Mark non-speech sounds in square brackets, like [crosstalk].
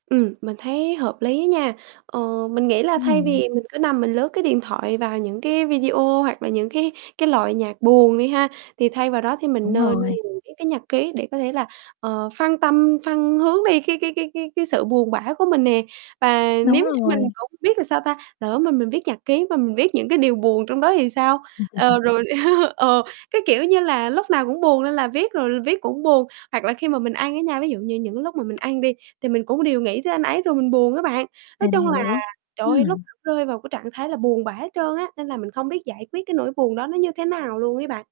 Ừm, mình thấy hợp lý nha, ờ, mình nghĩ là Ưm, thay ừm. vì mình cứ nằm mình lướt, cái, điện thoại vào những cái video hoặc là những cái cái loại nhạc buồn đi ha, thì thay vào đó thì mình Đúng nên rồi. mình viết cái nhật ký để có thể là, ờ, phân tâm phân hướng đi, cái cái cái cái cái sự buồn bã của mình nè, và Đúng nếu như mình rồi. cũng biết là sao ta, lỡ mà mình viết nhật ký mà mình viết những cái điều buồn trong đó thì sao? Ờ, [chuckles] rồi, [chuckles] ờ, cái, kiểu như là, lúc nào cũng buồn nên là viết rồi viết cũng buồn, hoặc là khi mà mình ăn á nha, ví dụ như những lúc mà mình ăn đi thì mình cũng đều nghĩ tới anh ấy rồi mình buồn á bạn, nói Mình chung là hiểu, trời ơi lúc ừm. rơi vào cái trạng thái là buồn bã hết trơn á, nên là mình không biết giải quyết cái nỗi buồn đó nó như thế nào luôn ấy bạn.